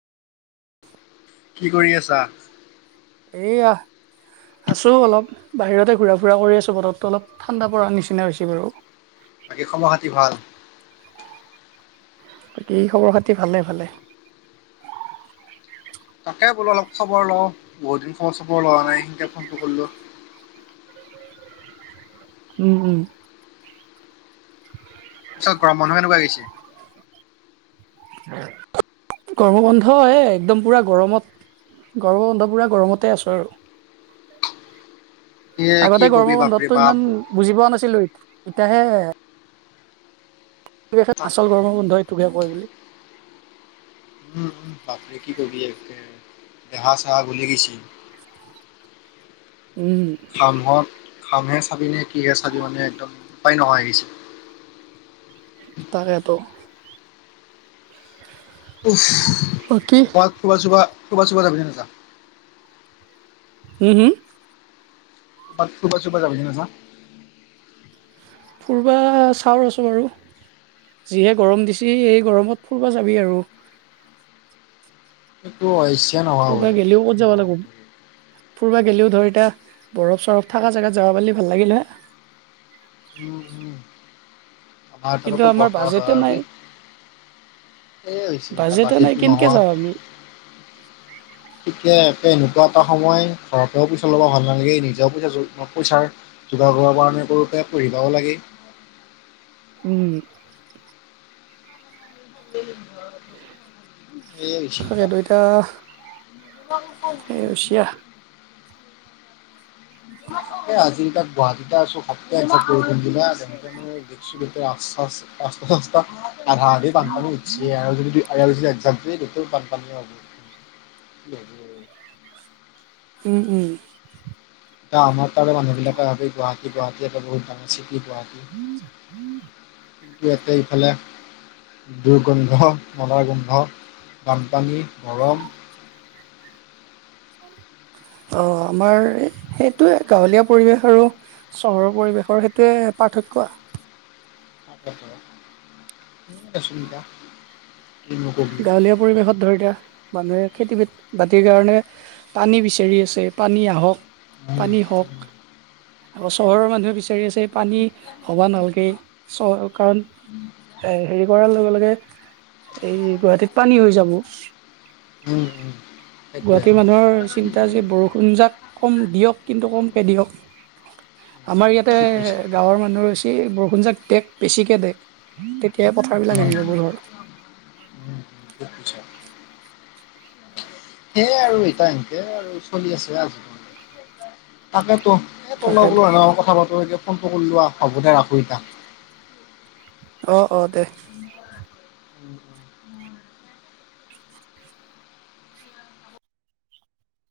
কি কৰি আছা? এইয়া। আছোঁ অলপ, বাহিৰতে ঘূৰা ফুৰা কৰি আছোঁ। বতৰটো অলপ ঠাণ্ডাপৰাৰ নিচিনা হৈছে বাৰু। বাকী খবৰ খাতি ভাল? বাকী খবৰ খাতি ভালে ভালে। তাকে বোলো অলপ খবৰ লওঁ, বহুত দিন খবৰ চবৰ লোৱা নাই সেনকে ফোনটো কৰিলোঁ। [unintelligible] উম, উম। পিছত গৰমৰ বন্ধ এনেকুৱা গৈছে? গৰম বন্ধ এয়া একদম পুৰা গৰমত গৰমৰ বন্ধ পুৰা গৰমতে আছোঁ আৰু। [unintelligible] এ কি আগতে কবি গৰমৰ বাপৰে বন্ধতটো বাপ। ইমান বুজি পোৱা নাছিলোঁ এতিয়াহে তাক- আচল গৰমৰ বন্ধ এইটোকে কয় বুলি উম, বাপৰে কি কবি একে দেহা চহা গলি গৈছে। উম। খামহে চাবি নে, কিহে চাবি মানে একদম উপ, উপায় নোহোৱা হৈছে। তাকেতো। উফ বাকী ফুৰবা, চুৰবা, ফুৰবা, চুৰবা যাবি না, নাজা। হম, হম। ক'ৰবাত ফুৰবা, চুৰবা জাবি না, নাজা। ফুৰিবা চাও ৰোচন বাৰু যিহে গৰম দিছে, এই গৰমত ফুৰিবা যাবি আৰু। সেইটো হয়। ফৰব গ'লেও ক'ত যাব লাগিব। পূৰবা গ'লেও ধৰ এতিয়া বৰফ, চৰফ থকা জেগাত যাবা পাৰি ভাল লাগিল হয়। উম, উম। আমাৰ ফালে কিন্তু কত আমাৰ বৰফ থকা বাজেটে জাগা পাবি। নাই সেইয়ে হৈছে, এতিয়া বাজেটে নাই বাজেট কেনকে নহোৱা যাওঁ আমি ঠিকে এনেকুৱা এটা সময় ঘৰৰ পৰা পইচা ল'ব ভাল নালাগে নিজেও পইচা পইচাৰ যোগাৰ কৰিব পৰা নাই। [unintelligible] পঢ়িবও লাগে। উম। সেয়ে হৈছে তাকেতো এতিয়া সেইয়ে হৈছে আৰু। এ, আজি তাত গুৱাহাটীত আছো, ঘোপকে বৰষুণ দিলে। [unintelligible] ৰাস্তা, চাস্তা আধা আধি বানপানী উঠিছে আৰু যদি আলচি এক্সামছ কটো ক, পান আ। উম, উম। এ, আমাৰ তাৰে মানুহ বিলাকে ভাব গুৱাহী, গুৱাহাটী এটা বহুত ডাঙ আছিল ইফালে দুৰ্গন্ধ, মলাৰ গোন্ধ বানপানী গৰম। [inaudible] অ, আমাৰ সেইটোয়ে গাঁৱলীয়া পৰিৱেশ আৰু চহৰৰ পৰিৱেশৰ সেইটয়ে পাঠক উম। আসুবিধা গাঁৱলীয়া পৰিৱেশত ধৰি দয়া মানুহে খেতি বাতিৰ কাৰণে পানী বিচাৰি আছে, পানী আহক উম, পানী হওক আকৌ চহৰৰ মানুহে পিছ পানী হবা নালাগে, চ, কাৰণ এ, হেৰি কৰাৰ লগে, লগে এই গুৱাহাটীত পানী হৈ যাব। উম, উম। গুৱাহাটীৰ মানুহৰ চিন্তা যে, বৰষুণ যাক কম দিয়ক, কিন্তু কমকে দিয়ক। [inaudible] আমাৰ ইয়াতে ঠিক কৈছা। গাঁৱৰ মানুহ হৈছে বৰষুণজাক ডেক বেছিকে ডেক তেতিয়াই পথাৰবিলাক উম, এৰি ল'ব ধৰ [inaudible] সেইয়াই আৰু এতিয়া এনেকে আৰু চলি আছে, আজি তাকেতো। এ, তো, লগ, তাকেতো বোলো কথা পাতো, এতিয়া ফোনটো কৰিলো হ'ব দে ৰাখো এ, তাক আহ, অ, দে